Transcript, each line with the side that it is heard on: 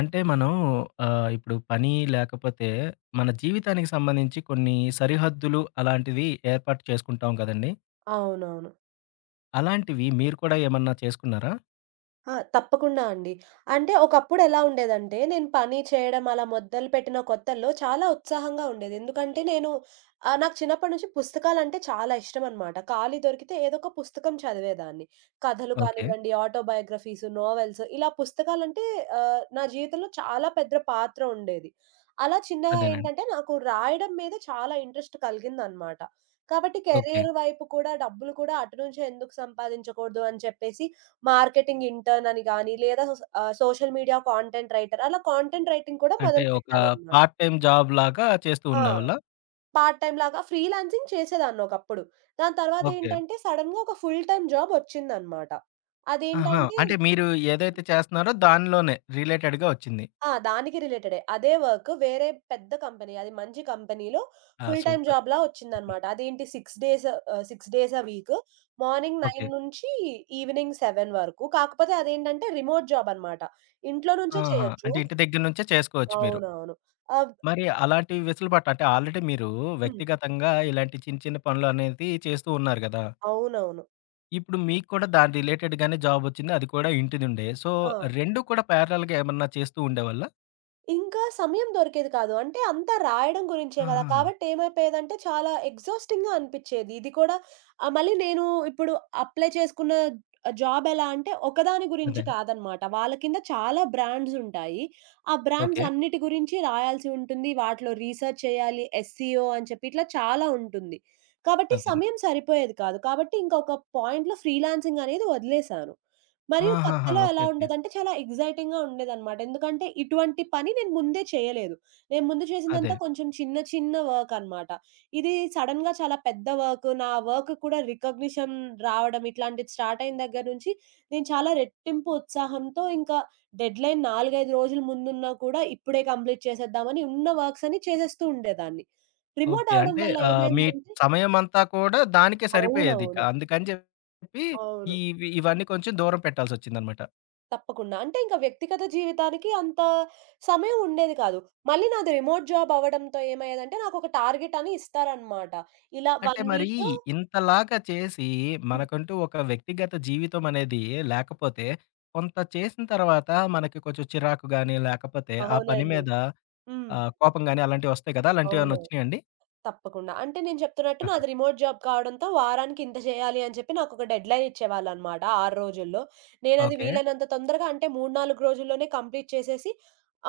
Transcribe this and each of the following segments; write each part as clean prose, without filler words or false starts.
left: అంటే మనం ఇప్పుడు పని లేకపోతే మన జీవితానికి సంబంధించి కొన్ని సరిహద్దులు అలాంటివి ఏర్పాటు చేసుకుంటాం కదండీ!
right: అవునవును.
left: అలాంటివి మీరు కూడా ఏమన్నా చేసుకున్నారా?
right: ఆ! తప్పకుండా అండి. అంటే ఒకప్పుడు ఎలా ఉండేదంటే, నేను పని చేయడం అలా మొదలుపెట్టిన కొత్తల్లో చాలా ఉత్సాహంగా ఉండేది. ఎందుకంటే నాకు చిన్నప్పటి నుంచి పుస్తకాలంటే చాలా ఇష్టమనమాట. ఖాళీ దొరికితే ఏదో ఒక పుస్తకం చదివేదాన్ని. కథలు
left: ఓకే.
right: కానివ్వండి, ఆటోబయోగ్రఫీస్, నోవెల్స్ ఇలా నా జీవితంలో చాలా పెద్ద పాత్ర ఉండేది. అలా చిన్నగా
left: అదేనండి.
right: ఏంటంటే నాకు రాయడం మీద చాలా ఇంట్రెస్ట్ కలిగిందనమాట. కాబట్టి
left: ఓకే.
right: కెరియర్ వైపు కూడా డబ్బులు కూడా అటు నుంచే ఎందుకు సంపాదించకూడదు అని చెప్పేసి మార్కెటింగ్ ఇంటర్న్ అని గాని, లేదా సోషల్ మీడియా కాంటెంట్ రైటర్ అలా కాంటెంట్ రైటింగ్ కూడా
left: అంటే ఒక
right: మొదలుపెట్టానన్నమాట.
left: పార్ట్ టైమ్ జాబ్ లాగా చేస్తూ
right: ఆ!
left: ఉండేవాళ్ళా?
right: పార్ట్ టైమ్ లాగా ఫ్రీలాన్సింగ్ చేసేదాన్ని ఒకప్పుడు. దాని
left: ఓకే.
right: తర్వాతేంటంటే సడెన్‌గా ఒక ఫుల్ టైమ్ జాబ్ వచ్చిందన్నమాట.
left: ఆహా!
right: అదేంటంటే
left: అంటే మీరు ఏదైతే చేస్తున్నారో దానిలోనే రిలేటెడ్‌గా వచ్చింది.
right: ఆ! దానికి రిలేటెడే. అదే వర్క్ వేరే పెద్ద కంపెనీ అది మంచి కంపెనీలో
left: ఆ!
right: Full time
left: super.
right: జాబ్‌లా వచ్చిందన్నమాట. అదేంటి 6 days a week. Morning
left: okay.
right: 9 నుంచి ఈవినింగ్ 7 వరకు. కాకపోతే అదేంటంటే రిమోట్ జాబ్ అన్నమాట. ఇంట్లో నుంచే
left: ఆహా!
right: చేయొచ్చు.
left: అంటే ఇంటి దగ్గర నుంచే చేసుకోవచ్చు మీరు.
right: అవునవును. ఆబ్
left: మరి అలాంటి వెసులుబాటు అంటే ఆల్రెడీ మీరు
right: హ్మ్.
left: వ్యక్తిగతంగా ఇలాంటి చిన్న చిన్న పనులు అనేది చేస్తూ ఉన్నారు గదా!
right: అవునవును.
left: ఇప్పుడు మీకు కూడా దాని రిలేటెడ్ గానే జాబొచ్చింది. అది కూడా ఇంటి నుండే. సో,
right: ఆ!
left: 2 కూడా పారలెల్‌గా ఏమన్నా చేస్తూ ఉండేవాళ్ళా?
right: ఇంకా సమయం దొరికేది కాదు. అంటే అంతా రాయడం గురించే గదా!
left: ఆహా!
right: కాబట్టి ఏమైపోయేదంటే చాలా ఎగ్జాస్టింగ్‌గా అనిపిచ్చేది. మళ్ళీ నేను ఇప్పుడు అప్లై చేసుకున్న జాబ్ ఎలా అంటే ఒకదాని గురించి
left: అదే.
right: కాదనమాట. వాళ్ళ కింద చాలా బ్రాండ్స్ ఉంటాయి. ఆ బ్రాండ్స్
left: ఓకే.
right: అన్నిటి గురించి రాయాల్సి ఉంటుంది. వాటిలో రీసెర్చ్ చేయాలి. ఎస్‌సిఓ అని చెప్పి ఇట్లా చాలా ఉంటుంది. కాబట్టి
left: అదండి.
right: సమయం సరిపోయేది కాదు. కాబట్టి ఇంకొక పాయింట్‌లో ఫ్రీలాన్సింగ్ అనేది వదిలేశాను. మరియు
left: ఆహాహా!
right: కొత్తలో
left: ఓకే.
right: ఎలా
left: ఓకే.
right: ఉండేదంటే చాలా ఎక్సైటింగ్‌గా ఉండేదనమాట. ఎందుకంటే ఇటువంటి పని నేను ముందే చేయలేదు. నేను ముందు
left: అదే.
right: చేసిందంతా కొంచెం చిన్న చిన్న వర్క్ అనమాట. ఇది సడెన్‌గా చాలా పెద్ద వర్క్. నా వర్క్ కూడా రికగ్నిషన్ రావడం ఇట్లాంటిది స్టార్ట్ అయిన దగ్గర నుంచి నేను చాలా రెట్టింపు ఉత్సాహంతో ఇంకా డెడ్‌లైన్ 4, 5 రోజుల ముందున్నా కూడా ఇప్పుడే కంప్లీట్ చేసేద్దామని ఉన్న వర్క్స్ అన్ని చేసేస్తూ ఉండేదాన్ని. Remote
left: okay.
right: అవ్వడం
left: అంటే
right: వల్ల
left: మీ
right: ఏమైందంటే
left: సమయమంతా కూడా దానికే సరిపోయేదిక.
right: అవునవును.
left: అందుకని చెప్పి
right: అవును.
left: ఇవి ఇవన్నీ కొంచెం దూరం పెట్టాల్సొచ్చిందనమాట.
right: తప్పకుండా. అంటే ఇంక వ్యక్తిగత జీవితానికి అంత సమయం ఉండేది కాదు. మళ్ళీ నాది రిమోట్ జాబ్ అవ్వడంతో ఏమయ్యేదంటే నాకొక టార్గెట్ అని ఇస్తారనమాట. ఇలా 1
left: అంటే మరి
right: వీక్‌లో
left: ఇంతలాగా చేసి
right: హ్మ్.
left: మనకంటూ ఒక వ్యక్తిగత జీవితం అనేది లేకపోతే కొంత చేసిన తర్వాత మనకి కొంచెం చిరాకు గాని, లేకపోతే ఆ పని
right: అవునండి.
left: మీద
right: హ్మ్.
left: ఆ! కోపం గాని అలాంటివొస్తాయి కదా! అలాంటివేమన్నా
right: అవును.
left: ఒచ్చినాయండి?
right: తప్పకుండా. అంటే నేను చెప్తున్నట్టు నాది రిమోట్ జాబ్ కావడంతో వారానికి ఇంత చేయాలి అని చెప్పి నాకొక డెడ్‌లైన్ ఇచ్చేవాళ్ళనమాట 6 రోజుల్లో. నేనది
left: ఓకే.
right: వీలైనంత తొందరగా అంటే 3, 4 రోజుల్లోనే కంప్లీట్ చేసేసి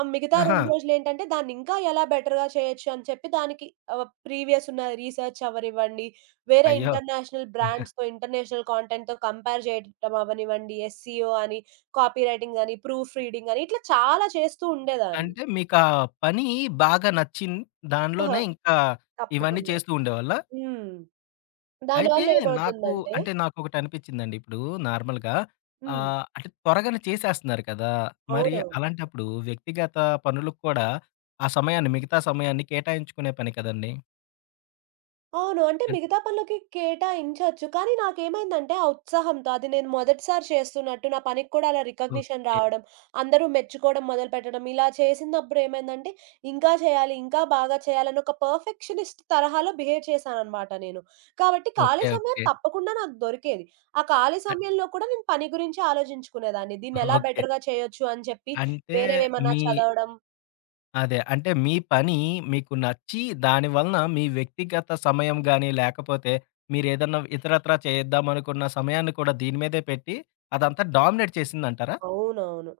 right: ఆహ్, మిగతా
left: ఆహా!
right: 2 రోజులేంటంటే దాన్ని ఇంకా ఎలా బెటర్‌గా చేయొచ్చు అని చెప్పి దానికి ప్రీవియస్ ఉన్న రీసెర్చ్ అవ్వనివ్వండి, వేరే
left: అయ్యో!
right: ఇంటర్నేషనల్ బ్రాండ్స్‌తో, ఇంటర్నేషనల్ కాంటెంట్‌తో కంపేర్ చేయడం అవ్వనివ్వండి, ఎస్‌సిఓ అని, కాపీ రైటింగ్ అని, ప్రూఫ్ రీడింగ్ అని ఇట్లా చాలా చేస్తూ ఉండేదాన్ని.
left: అంటే మీకా పని బాగా నచ్చింది.
right: ఆహా!
left: దానిలోనే ఇంకా ఇవన్నీ
right: తప్పకుండా.
left: చేస్తూ ఉండేవాళ్ళా?
right: హ్మ్.
left: అయితే
right: దానివల్ల
left: నాకు
right: ఏమవుతుందంటే
left: అంటే నాకొకటనిపిచ్చిందండి. ఇప్పుడు నార్మల్‌గా
right: హ్మ్.
left: అంటే త్వరగానే చేసేస్తున్నారు కదా! మరి
right: అవునవును.
left: అలాంటప్పుడు వ్యక్తిగత పనులకు కూడా ఆ సమయాన్ని మిగతా సమయాన్ని కేటాయించుకునే పని కదండీ.
right: అవును. అంటే
left: అంటే
right: మిగతా పనులకి కేటాయించొచ్చు. కానీ నాకేమైందంటే ఆ ఉత్సాహంతో అది నేను మొదటిసారి చేస్తున్నట్టు నా పనికి కూడా అలా రికగ్నిషన్
left: ఓకే.
right: రావడం, అందరూ మెచ్చుకోవడం మొదలుపెట్టడం, ఇలా చేసినప్పుడు ఏమైందంటే ఇంకా చేయాలి, ఇంకా బాగా చేయాలని ఒక పర్ఫెక్షనిస్ట్ తరహాలో బిహేవ్ చేశాననమాట నేను. కాబట్టి ఖాళీ
left: ఓకే.
right: సమయం
left: ఓకే.
right: తప్పకుండా నాకు దొరికేది. ఆ ఖాళీ
left: అ
right: సమయంలో కూడా నేను పని గురించి ఆలోచించుకునేదాన్ని. దీన్ని ఎలా
left: ఓకే.
right: బెటర్‌గా చేయొచ్చు అని చెప్పి
left: అంటే
right: వేరేవేమన్నా
left: మీ
right: చదవడం
left: అదే. అంటే మీ పని మీకు నచ్చి దాని వలన మీ వ్యక్తిగత సమయం గాని, లేకపోతే మీరేదన్నా ఇతరత్రా చేద్దామనుకున్న సమయాన్ని కూడా దీని మీదే పెట్టి అదంతా డామినేట్ చేసిందంటారా?
right: అవునవును.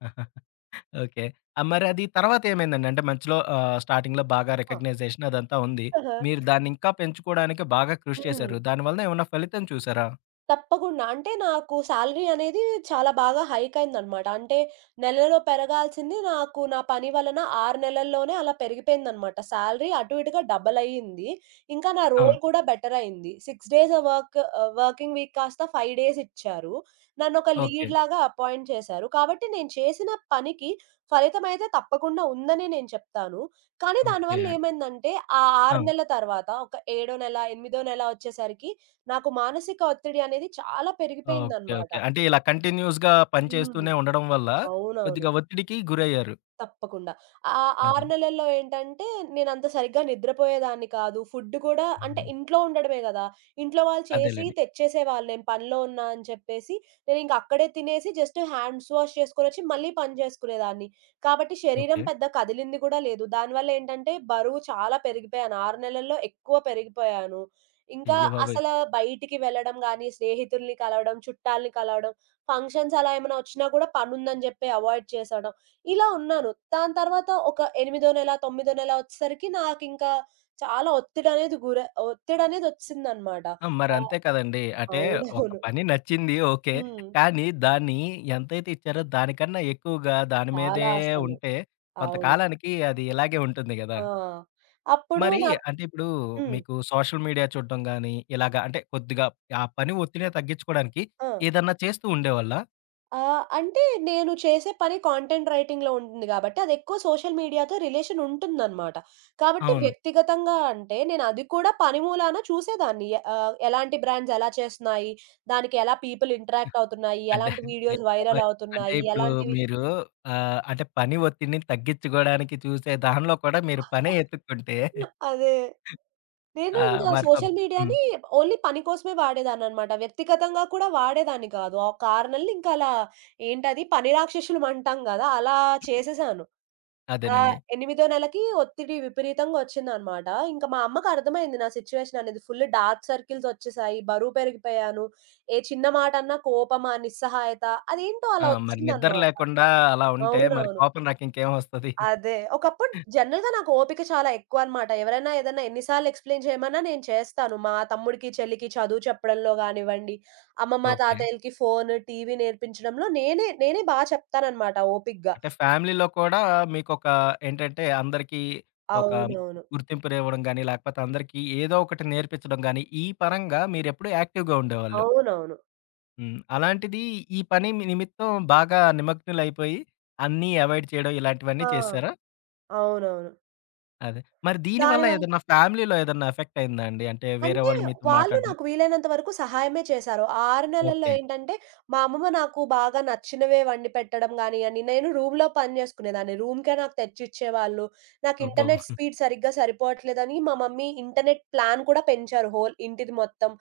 left: ఓకే. మరది తర్వాత ఏమైందండి? అంటే మంచిలో స్టార్టింగ్‌లో బాగా
right: ఆ!
left: రికగ్నైజేషన్ అదంతా ఉంది. మీరు దాన్నింకా పెంచుకోవడానికి బాగా కృషి
right: హ్మ్.
left: చేశారు. దాని వలన ఏమన్నా ఫలితం చూసారా?
right: తప్పకుండా. అంటే నాకు సాలరీ అనేది చాలా బాగా హైక్ అయిందనమాట. అంటే నెలలో పెరగాల్సింది నాకు నా పని వలన 6 నెలల్లోనే అలా పెరిగిపోయిందనమాట. సాలరీ అటు ఇటుగా డబుల్ అయ్యింది. ఇంకా నా
left: ఆ!
right: రోల్ కూడా బెటర్ అయింది. 6 days work ah, working week కాస్త 5 డేస్ ఇచ్చారు. నన్నొక
left: ఓకే.
right: లీడ్ లాగా అపాయింట్ చేశారు. కాబట్టి నేను చేసిన పనికి ఫలితమైతే తప్పకుండా ఉందనే నేను చెప్తాను. కానీ
left: ఓకే.
right: దానివల్ల ఏమైందంటే ఆ
left: ఆ!
right: 6 నెలల తర్వాత ఒక ఏడో నెల, ఎనిమిదో నెల వచ్చేసరికి నాకు మానసిక ఒత్తిడి అనేది చాలా
left: ఓకే.
right: పెరిగిపోయిందనమాట.
left: ఓకే. అంటే ఇలా కంటిన్యూయస్‌గా పని
right: హ్మ్.
left: చేస్తూనే ఉండడం వల్ల
right: అవునవును.
left: కొద్దిగా ఒత్తిడికి గురయ్యారు.
right: తప్పకుండా. ఆ 6
left: అదే.
right: నెలల్లో ఏంటంటే, నేనంత సరిగ్గా నిద్రపోయేదాన్ని కాదు. ఫుడ్ కూడా అంటే ఇంట్లో ఉండడమే గదా! ఇంట్లో వాళ్ళు చేసి
left: అదేలెండి.
right: తెచ్చేసేవాళ్ళు. నేను పనిలో ఉన్నా అని చెప్పేసి, నేనింక అక్కడే తినేసి జస్ట్ హ్యాండ్స్ వాష్ చేసుకొనొచ్చి మళ్ళీ పని చేసుకునేదాన్ని. కాబట్టి శరీరం
left: ఓకే.
right: పెద్ద కదిలింది గూడా లేదు. దానివల్ల ఏంటంటే, బరువు చాలా పెరిగిపోయాను. 6 నెలల్లో ఎక్కువ పెరిగిపోయాను. ఇంకా
left: అయ్య బాబోయ్!
right: అసలు బయటికి వెళ్ళడం గానీ, స్నేహితుల్ని కలవడం, చుట్టాల్ని కలవడం, ఫంక్షన్స్ అలా ఏమైనా వచ్చినా గూడా పనుందని జెప్పి అవాయిడ్ చేసేయడం. ఇలా ఉన్నాను. దాని తర్వాత ఒక ఎనిమిదో నెల, తొమ్మిదో నెల వచ్చేసరికి నాకింకా చాలా ఒత్తిడనేది ఒచ్చేసిందనమాట.
left: ఆ!
right: ఆహ్,
left: మరంతే కదండీ. అంటే ఒక
right: అవునవును.
left: పని నచ్చింది ఓకే.
right: హ్మ్.
left: కానీ దాన్ని ఎంతైతే ఇచ్చారో దానికన్నా ఎక్కువగా దాని
right: చాలా
left: మీదే
right: అసలు.
left: ఉంటే
right: అవును.
left: కొంతకాలానికి అది ఇలాగే ఉంటుంది గదా!
right: ఆ! అప్పుడు
left: మరి
right: నాకు
left: అంటే ఇప్పుడు
right: హ్మ్.
left: మీకు సోషల్ మీడియా చూడడం గాని, ఇలాగ అంటే కొద్దిగా ఆ పని ఒత్తిడిని తగ్గించుకోవడానికి
right: ఆ!
left: ఏదన్నా చేస్తూ ఉండేవాళ్ళా?
right: ఆ! అంటే నేను చేసే పని కాంటెంట్ రైటింగ్‌లో ఉంటుంది గాబట్టి, అదెక్కువ సోషల్ మీడియాతో రిలేషన్ ఉంటుందనమాట. కాబట్టి
left: అవును.
right: వ్యక్తిగతంగా అంటే, నేనది కూడా పని మూలాన చూసేదాన్ని. ఎలాంటి బ్రాండ్స్ ఎలా చేస్తున్నాయి? దానికి ఎలా పీపుల్ ఇంటరాక్ట్ అవుతున్నాయి?
left: అంటే
right: ఎలాంటి
left: అయ్య
right: వీడియోస్ వైరల్
left: బాబోయ్! అంటే
right: అవుతున్నాయి?
left: ఇప్పుడు
right: ఎలాంటివి
left: మీరు అంటే పని ఒత్తిడిని తగ్గించుకోవడానికి చూసే దానిలో కూడా మీరు పనే ఎతుక్కుంటే
right: అదే. నేను
left: ఆ!
right: ఇంకా
left: మరి పం
right: సోషల్
left: హ్మ్.
right: మీడియాని ఓన్లీ పని కోసమే వాడేదాన్ననమాట. వ్యక్తిగతంగా కూడా వాడేదాన్ని కాదు. ఆ కారణాలు ఇంకా అలా ఏంటది పని రాక్షసులం అంటాం గదా! అలా చేసేసాను. ఆ!
left: అదేనండి.
right: ఎనిమిదో నెలకి ఒత్తిడి విపరీతంగా ఒచ్చిందనమాట. ఇంక మా అమ్మకి అర్థమైంది నా సిట్యుయేషన్ అనేది. ఫుల్ డార్క్ సర్కిల్స్ ఒచ్చేసాయి. బరువు పెరిగిపోయాను. ఏ చిన్న మాటన్నా కోపమా, నిస్సహాయత అదేంటో
left: ఆ!
right: అలా
left: మరి నిద్ర
right: ఒచ్చిందనమాట.
left: లేకుండా అలా ఉంటే మరి
right: అవునవును.
left: కోపం నాకింకేం వస్తది?
right: అదే. ఒకప్పుడు జనరల్‌గా నాకు ఓపిక చాలా ఎక్కువనమాట. ఎవరైనా ఏదైనా ఎన్ని సార్లు ఎక్స్‌ప్లెయిన్ చేయమన్నా నేను చేస్తాను. మా తమ్ముడికి, చెల్లికి చదువు చెప్పడంలో గానివ్వండి, అమ్మమ్మ,
left: ఓకే.
right: తాతయ్యలకి ఫోను, టీవీ నేర్పించడంలో నేనే నేనే చెప్తాననమాట ఓపికగా.
left: అంటే ఫ్యామిలీలో కూడా మీకొక ఏంటంటే అందరికీ ఒక
right: అవునవును.
left: గుర్తింపునివ్వడం గాని, లేకపోతే అందరికీ ఏదో ఒకటి నేర్పించడం గాని, ఈ పరంగా మీరెప్పుడూ యాక్టివ్‌గా ఉండేవాళ్ళు.
right: అవునవును.
left: హ్మ్. అలాంటిది ఈ పని మీ నిమిత్తం బాగా నిమగ్నులైపోయి అన్నీ అవాయిడ్ చేయడం
right: ఆ!
left: ఇలాంటివన్నీ చేశారా?
right: అవునవును.
left: అదే. మరి దీని వల్ల
right: దానివల్ల
left: ఏదన్నా ఫ్యామిలీలో ఏదన్నా ఎఫెక్ట్ అయిందా అండి? అంటే వేరే
right: అంటే
left: వాళ్ళు మీతో
right: వాళ్ళు
left: మాట్లాడడం
right: నాకు వీలైనంత వరకు సహాయమే చేశారు. ఆ 6 నెలల్లో
left: ఓకే.
right: ఏంటంటే, మా అమ్మమ్మ నాకు బాగా నచ్చినవే వండి పెట్టడం గానియ్యండి, నేను రూమ్‌లో పని జేసుకునేదాన్ని. రూమ్‌కే నాకు తెచ్చిచ్చేవాళ్ళు. నాకు
left: అబ్బో!
right: ఇంటర్నెట్ స్పీడ్ సరిగ్గా సరిపోవట్లేదని మా మమ్మీ ఇంటర్నెట్ ప్లాన్ కూడా పెంచారు హోల్ ఇంటిది మొత్తం.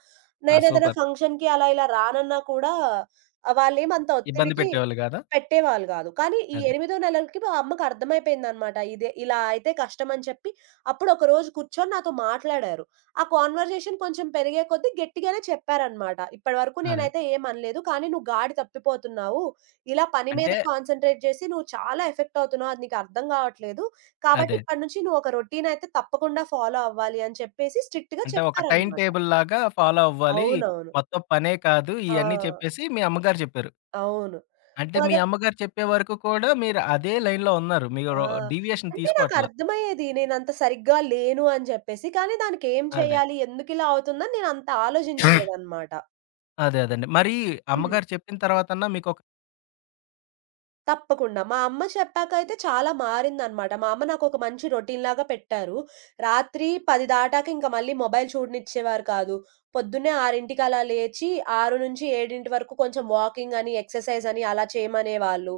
left: ఆ!
right: నేనేదైనా
left: సూపర్.
right: ఫంక్షన్‌కి అలా ఇలా రానన్నా కూడా వాళ్ళేం అంత
left: ఇబ్బంది
right: ఒత్తిడికి
left: పెట్టేవాళ్ళు కాదా?
right: పెట్టేవాళ్ళు గాదు. కానీ ఈ
left: అదే.
right: ఎనిమిదో నెలలకి మా అమ్మకి అర్థమైపోయిందనమాట. ఇదే ఇలా అయితే కష్టమని చెప్పి అప్పుడు ఒకరోజు కూర్చొని నాతో మాట్లాడారు. ఆ కాన్వర్జేషన్ కొంచెం పెరిగే కొద్దీ గట్టిగానే చెప్పారనమాట. "ఇప్పటివరకు
left: అదే.
right: నేనైతే ఏమనలేదు. కానీ నువ్వు గాడి తప్పిపోతున్నావు. ఇలా పని
left: అంటే
right: మీదే కాన్సంట్రేట్ చేసి నువ్వు చాలా ఎఫెక్ట్ అవుతున్నావు. అది నీకు అర్థం కావట్లేదు. కాబట్టి
left: అదే.
right: ఇప్పటినుంచి నువ్వు ఒక రొటీన్ అయితే తప్పకుండా ఫాలో అవ్వాలి" అని చెప్పేసి స్ట్రిక్ట్‌గా
left: అంటే ఒక టైమ్
right: చెప్పారనమాట.
left: టేబుల్ లాగా ఫాలో అవ్వాలి.
right: అవునవును.
left: మొత్తం పనే కాదు
right: ఆ!
left: ఇయన్నీ చెప్పేసి మీ అమ్మగారు చెప్పారు.
right: అవును.
left: అంటే మీ
right: మొదట్
left: అమ్మగారు చెప్పే వరకు కూడా మీరు అదే లైన్‌లో ఉన్నారు. మీరు
right: ఆ!
left: డీవియేషన్
right: అంటే
left: తీసుకోవట్లా.
right: నాకర్థమయ్యేది. నేనంత సరిగ్గా లేను అని చెప్పేసి. కానీ దానికేం
left: అదే.
right: చేయాలి? ఎందుకిలా అవుతుందని నేనంత ఆలోచించలేదనమాట.
left: అదే. అదండి. మరి
right: హ్మ్.
left: అమ్మగారు చెప్పిన తర్వాతన్నా మీకొక
right: తప్పకుండా. మా అమ్మ చెప్పాకైతే చాలా మారిందనమాట. మా అమ్మ నాకొక మంచి రొటీన్‌లాగా పెట్టారు. రాత్రి 10 దాటాక ఇంక మళ్ళీ మొబైల్ చూడనిచ్చేవారు కాదు. పొద్దున్నే 6కి అలా లేచి 6-7 వరకు కొంచెం వాకింగ్ అని, ఎక్సర్‌సైజ్ అని అలా చేయమనేవాళ్ళు.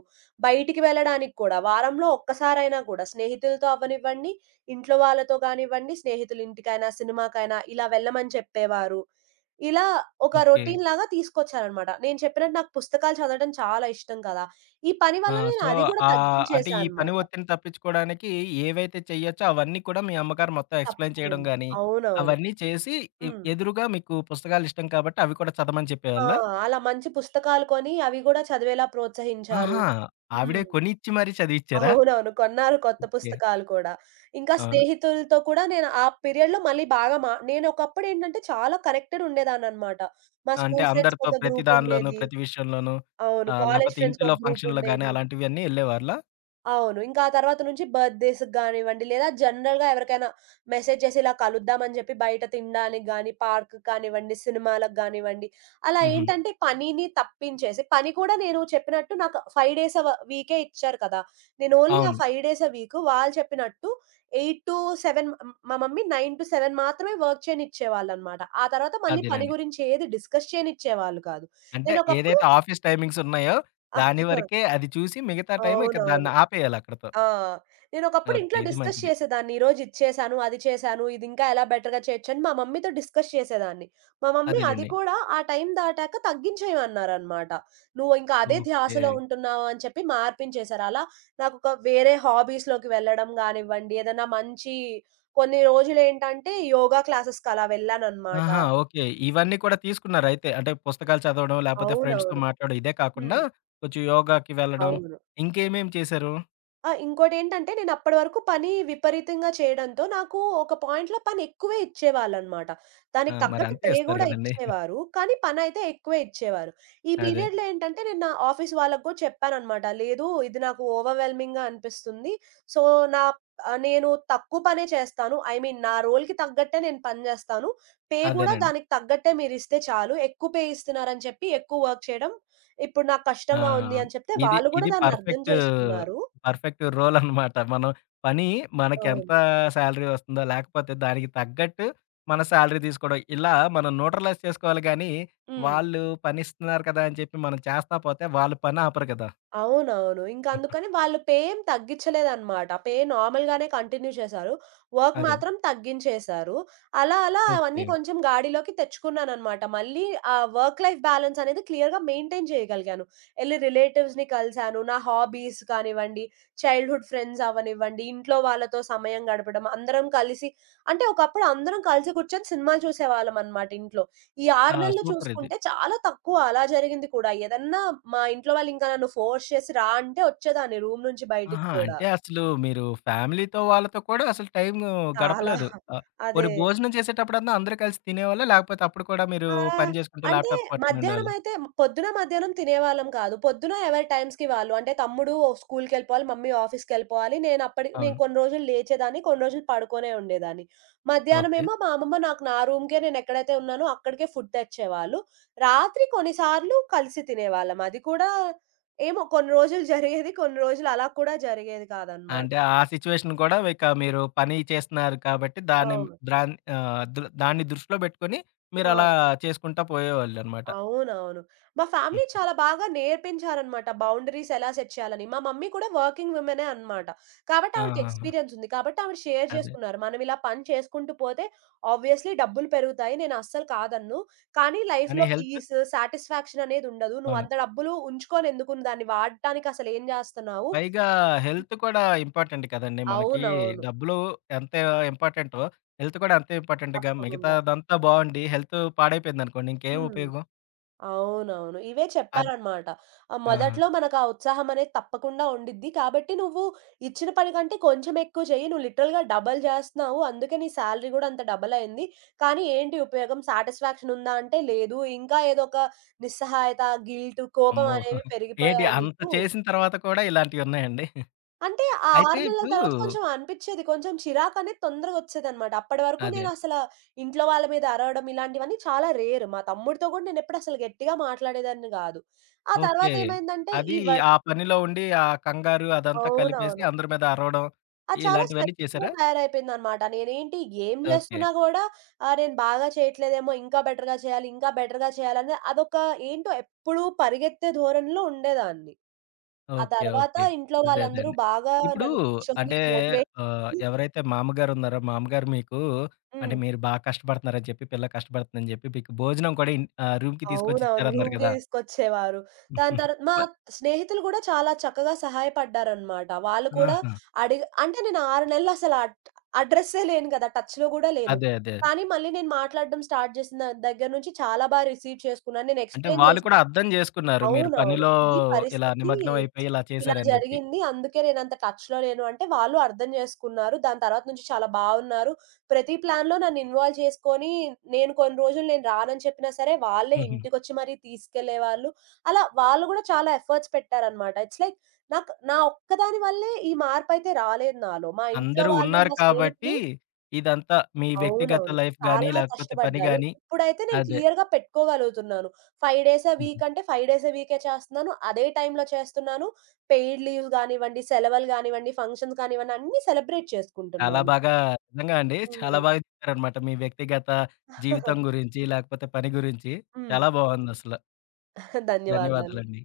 right: బయటికి వెళ్ళడానికి కూడా వారంలో ఒక్కసారైనా కూడా స్నేహితులతో అవ్వనివ్వండి, ఇంట్లో వాళ్ళతో కానివ్వండి, స్నేహితులింటికైనా, సినిమాకైనా ఇలా వెళ్ళమని చెప్పేవారు. ఇలా ఒక
left: ఓకే.
right: రొటీన్ లాగా తీసుకొచ్చారనమాట. నేను చెప్పినట్టు నాకు పుస్తకాలు చదవడం చాలా ఇష్టం కదా! ఈ పని
left: ఆ!
right: వల్ల నేను
left: సో,
right: అది కూడా
left: అంటే
right: తగ్గించేశా
left: ఈ పని
right: అనమాట.
left: ఒత్తిడిని తప్పించుకోవడానికి ఏవైతే చేయొచ్చో అవన్నీ కూడా మీ అమ్మగారు మొత్తం ఎక్స్‌ప్లెయిన్ చేయడం
right: తప్పకుండా.
left: గాని,
right: అవునవును.
left: అవన్నీ చేసి ఎ
right: హ్మ్.
left: ఎదురుగా మీకు పుస్తకాలు ఇష్టం కాబట్టి అవి కూడా చదవమని
right: ఆ!
left: చెప్పేవాళ్ళా?
right: అలా మంచి పుస్తకాలు కొని అవి కూడా చదివేలా ప్రోత్సహించారు.
left: ఆహా! ఆవిడే
right: హ్మ్.
left: కొనిచ్చి మరీ చదివిచ్చారా?
right: అవునవును. కొన్నారు కొత్త
left: ఓకే.
right: పుస్తకాలు కూడా. ఇంకా
left: అవును.
right: స్నేహితులతో కూడా నేను ఆ పీరియడ్‌లో మళ్ళీ బాగా నేను ఒకప్పుడేంటంటే చాలా కనెక్టెడ్ ఉండేదాన్ననమాట. మా
left: అంటే
right: స్కూల్ ఫ్రెండ్స్‌కి
left: అందరితో
right: ఒక
left: ప్రతి
right: గ్రూప్
left: దానిలోనూ,
right: ఉండేది.
left: ప్రతి విషయంలోనూ
right: అవును. కాలేజ్
left: లేపోతే
right: ఫ్రెండ్స్‌కి
left: ఇంటిలో
right: ఒక గ్రూప్
left: ఫంక్షన్‌లో గాని
right: ఉండేది.
left: అలాంటివన్నీ ఎళ్ళేవాళ్ళా?
right: అవును. ఇంకా ఆ తర్వాత నుంచి బర్త్‌డేస్‌కి గానివ్వండి, లేదా జనరల్‌గా ఎవరికైనా మెసేజ్ చేసి ఇలా కలుద్దామని జెప్పి బయట తినడానికి గానీ, పార్క్‌కి కానివ్వండి, సినిమాలకు గానివ్వండి, అలా
left: హుహు.
right: ఏంటంటే పనిని తప్పించేసి పని కూడా నేను చెప్పినట్టు నాకు 5 డేస్ వీకే ఇచ్చారు కదా! నేను ఓన్లీ ఆ
left: అవును.
right: 5 డేస్ వీకు వాళ్ళు చెప్పినట్టు 8-7 మా మమ్మీ 9-7 మాత్రమే వర్క్ చేయనిచ్చేవాళ్ళనమాట. ఆ తర్వాత మళ్ళీ పని
left: అదేనండి.
right: గురించి ఏది డిస్కస్ చేయనిచ్చేవాళ్ళు కాదు.
left: అంటే
right: నేనొకప్పుడు
left: ఏదైతే ఆఫీస్ టైమింగ్స్ ఉన్నాయో దాని వరకే అది చూసి మిగతా టైం ఇక
right: అవునవును.
left: దాన్ని ఆపేయాలి అక్కడితో.
right: ఆ! నేనొకప్పుడు
left: ఓకే.
right: ఇంట్లో
left: ఇది
right: డిస్కస్
left: మంచిది.
right: చేసేదాన్ని. ఈరోజు ఇది చేశాను, అది చేశాను, ఇది ఇంకా ఎలా బెటర్‌గా చేయొచ్చని మా మమ్మీతో డిస్కస్ చేసేదాన్ని. మా మమ్మీ అది
left: అదేలెండి.
right: కూడా ఆ టైం దాటాక తగ్గించేయమన్నారనమాట. "నువ్వు ఇంకా అదే
left: ఓకే.
right: ధ్యాసలో ఉంటున్నావు" అని చెప్పి మార్పించేశారు. అలా నాకొక వేరే హాబీస్‌లోకి వెళ్ళడం గానివ్వండి, ఏదన్నా మంచి కొన్ని రోజులేంటంటే యోగా క్లాసెస్‌కి అలా వెళ్ళాననమాట.
left: ఆహా! ఓకే. ఇవన్నీ కూడా తీసుకున్నారయితే. అంటే పుస్తకాలు చదవడం, లేపోతే ఫ్రెండ్స్‌తో
right: అవునవును.
left: మాట్లాడడం ఇదే కాకుండా
right: హ్మ్.
left: కొంచెం యోగాకి వెళ్ళడం
right: అవును.
left: ఇంకేమేమి చేశారు?
right: ఆ! ఇంకోటేంటంటే నేనప్పటి వరకు పని విపరీతంగా చేయడంతో నాకు ఒక పాయింట్‌లో పని ఎక్కువే ఇచ్చేవాళ్ళనమాట.
left: ఆ!
right: దానికి తగ్గట్టు
left: మరంతే
right: పే
left: ఇస్తారు
right: గూడా
left: గదండీ.
right: ఇచ్చేవారు. కానీ పనైతే ఎక్కువే ఇచ్చేవారు. ఈ
left: అదే.
right: పీరియడ్‌లో ఏంటంటే నేను నా ఆఫీస్ వాళ్ళకి గూడా చెప్పాననమాట. లేదు ఇది నాకు ఓవర్‌వెల్మింగ్‌గా అనిపిస్తుంది. సో, నా నేను తక్కువ పనే చేస్తాను. ఐ మీన్ నా రోల్‌కి తగ్గట్టే నేను పని జేస్తాను. పే గూడా
left: అదేనండి.
right: దానికి తగ్గట్టే మీరిస్తే చాలు. ఎక్కువ పే ఇస్తున్నారని చెప్పి ఎక్కువ వర్క్ చేయడం ఇప్పుడు నాకు
left: ఆ!
right: కష్టంగా ఉంది అని చెప్తే
left: ఇది,
right: వాళ్ళు గూడా
left: ఇది
right: దాన్ని అర్థం
left: పర్ఫెక్ట్,
right: చేసుకున్నారు.
left: పర్ఫెక్ట్ రోలనమాట. మనం పని మనకెంత
right: అవును.
left: సాలరీ వస్తుందో, లేకపోతే దానికి తగ్గట్టు మన సాలరీ తీసుకోవడం. ఇలా మనం న్యూట్రలైజ్ చేసుకోవాలి గానీ,
right: హ్మ్.
left: వాళ్ళు పనిస్తున్నారు కదా అని చెప్పి మనం చేస్తా పోతే వాళ్ళు పని ఆపరు కదా!
right: అవునవును. ఇంక అందుకని వాళ్ళు పే ఏం తగ్గించలేదనమాట. పే నార్మల్‌గానే కంటిన్యూ చేశారు. వర్క్
left: అదే.
right: మాత్రం తగ్గించేశారు. అలా అలా అవన్నీ
left: ఓకే.
right: కొంచెం గాడిలోకి తెచ్చుకున్నాననమాట. మళ్ళీ ఆ వర్క్ లైఫ్ బ్యాలెన్స్ అనేది క్లియర్‌గా మెయింటైన్ చేయగలిగాను. ఎళ్లి రిలేటివ్స్‌ని కలిసాను. నా హాబీస్ కానివ్వండి, చైల్డ్‌హుడ్ ఫ్రెండ్స్ అవ్వనివ్వండి, ఇంట్లో వాళ్ళతో సమయం గడపడం, అందరం కలిసి అంటే ఒకప్పుడు అందరం కలిసి కూర్చొని సినిమాలు చూసేవాళ్ళమనమాట ఇంట్లో. ఈ 6
left: ఆ!
right: నెలలు
left: సూపర్ ఇది.
right: చూసుకుంటే చాలా తక్కువ అలా జరిగింది కూడా. ఏదన్నా మా ఇంట్లో వాళ్ళు ఇంకా నన్ను ఫోర్స్ చేసి రా అంటే వచ్చేదాన్ని రూమ్ నుంచి బయటికి
left: ఆహా!
right: కూడా.
left: అంటే అసలు మీరు ఫ్యామిలీతో వాళ్ళతో కూడా అసలు టైమ్
right: చాలా.
left: గడపలేదు. ఆహ్,
right: అదే.
left: పోనీ భోజనం చేసేటప్పుడన్నా అందరూ కలిసి తినేవాళ్ళా? లేకపోతే అప్పుడు కూడా మీరు
right: ఆ!
left: పని చేసుకుంటూ
right: అంటే
left: ల్యాప్‌టాప్ పట్టుకొని ఉండేవాళ్ళా?
right: మధ్యాహ్నమైతే పొద్దున, మధ్యాహ్నం తినేవాళ్ళం కాదు. పొద్దున ఎవరి టైమ్స్‌కి వాళ్ళు. అంటే తమ్ముడు స్కూల్‌కెళ్ళిపోవాలి, మమ్మీ ఆఫీస్‌కెళ్ళిపోవాలి. నేను అప్పటి నేను
left: అవును.
right: కొన్ని రోజులు లేచేదాన్ని, కొన్ని రోజులు పడుకొనే ఉండేదాన్ని.
left: ఓకే.
right: మధ్యాహ్నమేమో మా అమ్మమ్మ నాకు నా రూమ్‌కే నేనెక్కడైతే ఉన్నానో అక్కడికే ఫుడ్ తెచ్చేవాళ్ళు. రాత్రి కొన్నిసార్లు కలిసి తినేవాళ్ళం. అది కూడా ఏమో కొన్ని రోజులు జరిగేది, కొన్ని రోజులు అలా కూడా జరిగేది కాదనమాట.
left: అంటే ఆ సిట్యుయేషన్ కూడా ఇక మీరు పని చేస్తున్నారు కాబట్టి దాన్ని
right: అవును.
left: ద్రాన్ ఆహ్, దృ దాన్ని దృష్టిలో పెట్టుకొని
right: ఆ!
left: మీరలా చేసుకుంటా పోయేవాళ్ళనమాట.
right: అవునవును. మా ఫ్యామిలీ
left: హ్మ్.
right: చాలా బాగా నేర్పించారనమాట. బౌండరీస్ ఎలా సెట్ చేయాలని. మా మమ్మీ కూడా వర్కింగ్ వుమెనే అనమాట. కాబట్టి ఆవిడకి
left: ఆహాహా!
right: ఎక్స్‌పీరియన్స్ ఉంది. కాబట్టి ఆవిడ షేర్
left: అదే.
right: చేసుకున్నారు. మనం ఇలా పని చేసుకుంటూ పోతే ఆబ్వియస్‌లీ డబ్బులు పెరుగుతాయి. నేను అస్సలు కాదనను. కానీ
left: కానీ
right: లైఫ్‌లో
left: హెల్త్
right: పీస్, సాటిస్ఫాక్షన్ అనేది ఉండదు. నువ్వు
left: అవును.
right: అంత డబ్బులు ఉంచుకొని ఎందుకు? దాన్ని వాడటానికి అసలేం జేస్తున్నావు?
left: పైగా హెల్త్ కూడా ఇంపార్టెంట్ కదండీ మనకి.
right: అవునవును.
left: డబ్బులు ఎంత ఇంపార్టెంటో హెల్త్ కూడా అంతే ఇంపార్టెంట్‌గా
right: తప్పకుండా.
left: మిగతాదంతా బావుండి హెల్త్ పాడైపోయిందనుకోండి ఇంకేం
right: హ్మ్.
left: ఉపయోగం?
right: అవునవును. ఇవే
left: అది
right: చెప్పారనమాట. ఆహ్,
left: ఆహా!
right: మొదట్లో మనకు ఆ ఉత్సాహం అనేది తప్పకుండా ఉండిద్ది. కాబట్టి నువ్వు ఇచ్చిన పని కంటే కొంచెం ఎక్కువ చెయ్యి. నువ్వు లిటరల్‌గా డబల్ జేస్తన్నావు. అందుకే నీ సాలరీ గూడా అంత డబల్ అయింది. కానీ ఏంటి ఉపయోగం? సాటిస్ఫాక్షన్ ఉందా? అంటే లేదు. ఇంకా ఏదో ఒక నిస్సహాయత, గిల్ట్, కోపం
left: అమ్మో!
right: అనేవి
left: ఏంటి
right: పెరిగిపోయాయి
left: అంత
right: నీకు.
left: చేసిన తర్వాత కూడా ఇలాంటివున్నాయండి?
right: అంటే ఆ
left: అయితే
right: 6 నెలల
left: ఇప్పుడు
right: తర్వాత కొంచెం అనిపిచ్చేది. కొంచెం చిరాకనేది తొందరగొచ్చేదనమాట. అప్పటి వరకు
left: అదే.
right: ఇంట్లో వాళ్ళ మీద అరవడం ఇలాంటివన్నీ చాలా రేర్. మా తమ్ముడితో గూడా నేనెప్పుడు అసలు గట్టిగా మాట్లాడేదాన్ని గాదు. ఆ
left: ఓకే.
right: తర్వాతేమైందంటే
left: అది
right: ఈ వర్క్
left: ఆ పనిలో ఉండి, ఆ కంగారు అదంతా కలిపేసి
right: అవునవును.
left: అందరి మీద అరవడం,
right: అది చాలా
left: ఇలాంటివన్నీ
right: స్ట్రెస్‌గా
left: చేశారా?
right: తయారైపోయిందనమాట. నేనేంటి ఏం
left: ఓకే.
right: జేస్తున్నా గూడా ఆహ్, నేను బాగా చేయట్లేదేమో, ఇంకా బెటర్‌గా చేయాలి, ఇంకా బెటర్‌గా చేయాలని అదొక ఏంటో ఎప్పుడూ పరిగెత్తే ధోరణిలో ఉండేదాన్ని. ఆ
left: ఓకే.
right: తర్వాత
left: ఓకే.
right: ఇంట్లో
left: అదే. అదే
right: వాళ్ళందరూ
left: అండి.
right: బాగా
left: ఇప్పుడు
right: నన్ను కూర్చొని
left: అంటే
right: మోటివేట్ చేసి
left: ఎవరైతే మామగారున్నారో, మామగారు మీకు అంటే
right: హ్మ్.
left: మీరు బాగా కష్టపడుతున్నారని చెప్పి, పిల్ల కష్టపడుతుందని చెప్పి, మీకు భోజనం కూడా రూమ్‌కి తీసుకొచ్చి
right: అవునవును.
left: ఇచ్చారన్నారు
right: రూమ్‌కే
left: కదా!
right: తీసుకొచ్చేవారు. దాని తర్వాత మా
left: మరి
right: స్నేహితులు గూడా చాలా చక్కగా సహాయపడ్డారనమాట. వాళ్ళు కూడా
left: ఆహా!
right: అడిగి అంటే నేను 6 నెలలు అసలు ఆ ఆ డ్రెస్సే లేను గదా! టచ్‌లో గూడా లేను.
left: అదే. అదే.
right: కానీ మళ్ళీ నేను మాట్లాడడం స్టార్ట్ చేసిన దగ్గర నుంచి చాలా రిసీవ్ చేసుకున్నాను. నేను
left: అంటే
right: ఎక్స్‌ప్లెయిన్
left: వాళ్ళు
right: చేశా.
left: కూడా అర్థం జేసుకున్నారు. మీరు
right: అవునవును.
left: పనిలో
right: ఇది
left: ఇలా
right: పరిస్థితి.
left: నిమగ్నం అయిపోయి ఇలా
right: ఇలా
left: చేశారని జెప్పి.
right: జరిగింది. అందుకే నేనంత టచ్‌లో లేను అంటే వాళ్ళు అర్థం చేసుకున్నారు. దాని తర్వాత నుంచి చాలా బావున్నారు. ప్రతి ప్లాన్‌లో నన్ను ఇన్వాల్వ్ చేసుకొని, నేను కొన్ని రోజులు నేను రానని చెప్పినా సరే, వాళ్ళే
left: హుహు.
right: ఇంటికొచ్చి మరీ తీసుకెళ్ళేవాళ్ళు. అలా వాళ్ళు గూడా చాలా ఎఫర్ట్స్ పెట్టారనమాట. ఇట్స్ లైక్ నాకు నా ఒక్కదాని వల్లే ఈ మార్పయితే రాలేదు నాలో. మా ఇంట్లో
left: అందరూ
right: వాళ్ళు,
left: ఉన్నారు
right: మా
left: కాబట్టి,
right: స్నేహితులు
left: ఇదంతా మీ వ్యక్తిగత
right: అవునవును.
left: లైఫ్ గాని,
right: చాలా
left: లేకపోతే పని
right: కష్టపడ్డారు.
left: గాని
right: ఇప్పుడైతే నేను
left: అదే.
right: క్లియర్‌గా పెట్టుకోగలుగుతున్నాను. 5 డేస్ ఎ
left: హుహు.
right: వీక్ అంటే 5 డేస్ ఎ వీకే చేస్తున్నాను. అదే టైంలో చేస్తున్నాను. పెయిడ్ లీవ్స్ గానివ్వండి, సెలవులు గానివ్వండి, ఫంక్షన్స్ కానివ్వండి అన్నీ సెలబ్రేట్
left: చాలా
right: చేసుకుంటున్నాను.
left: బాగా నిజంగా అండి. చాలా
right: హ్మ్.
left: బాగా చెప్పారనమాట. మీ వ్యక్తిగత జీవితం
right: హ్మ్.
left: గురించి, లేకపోతే పని గురించి చాలా బావుందసల.
right: ధన్యవాదాలు.
left: ధన్యవాదాలండి.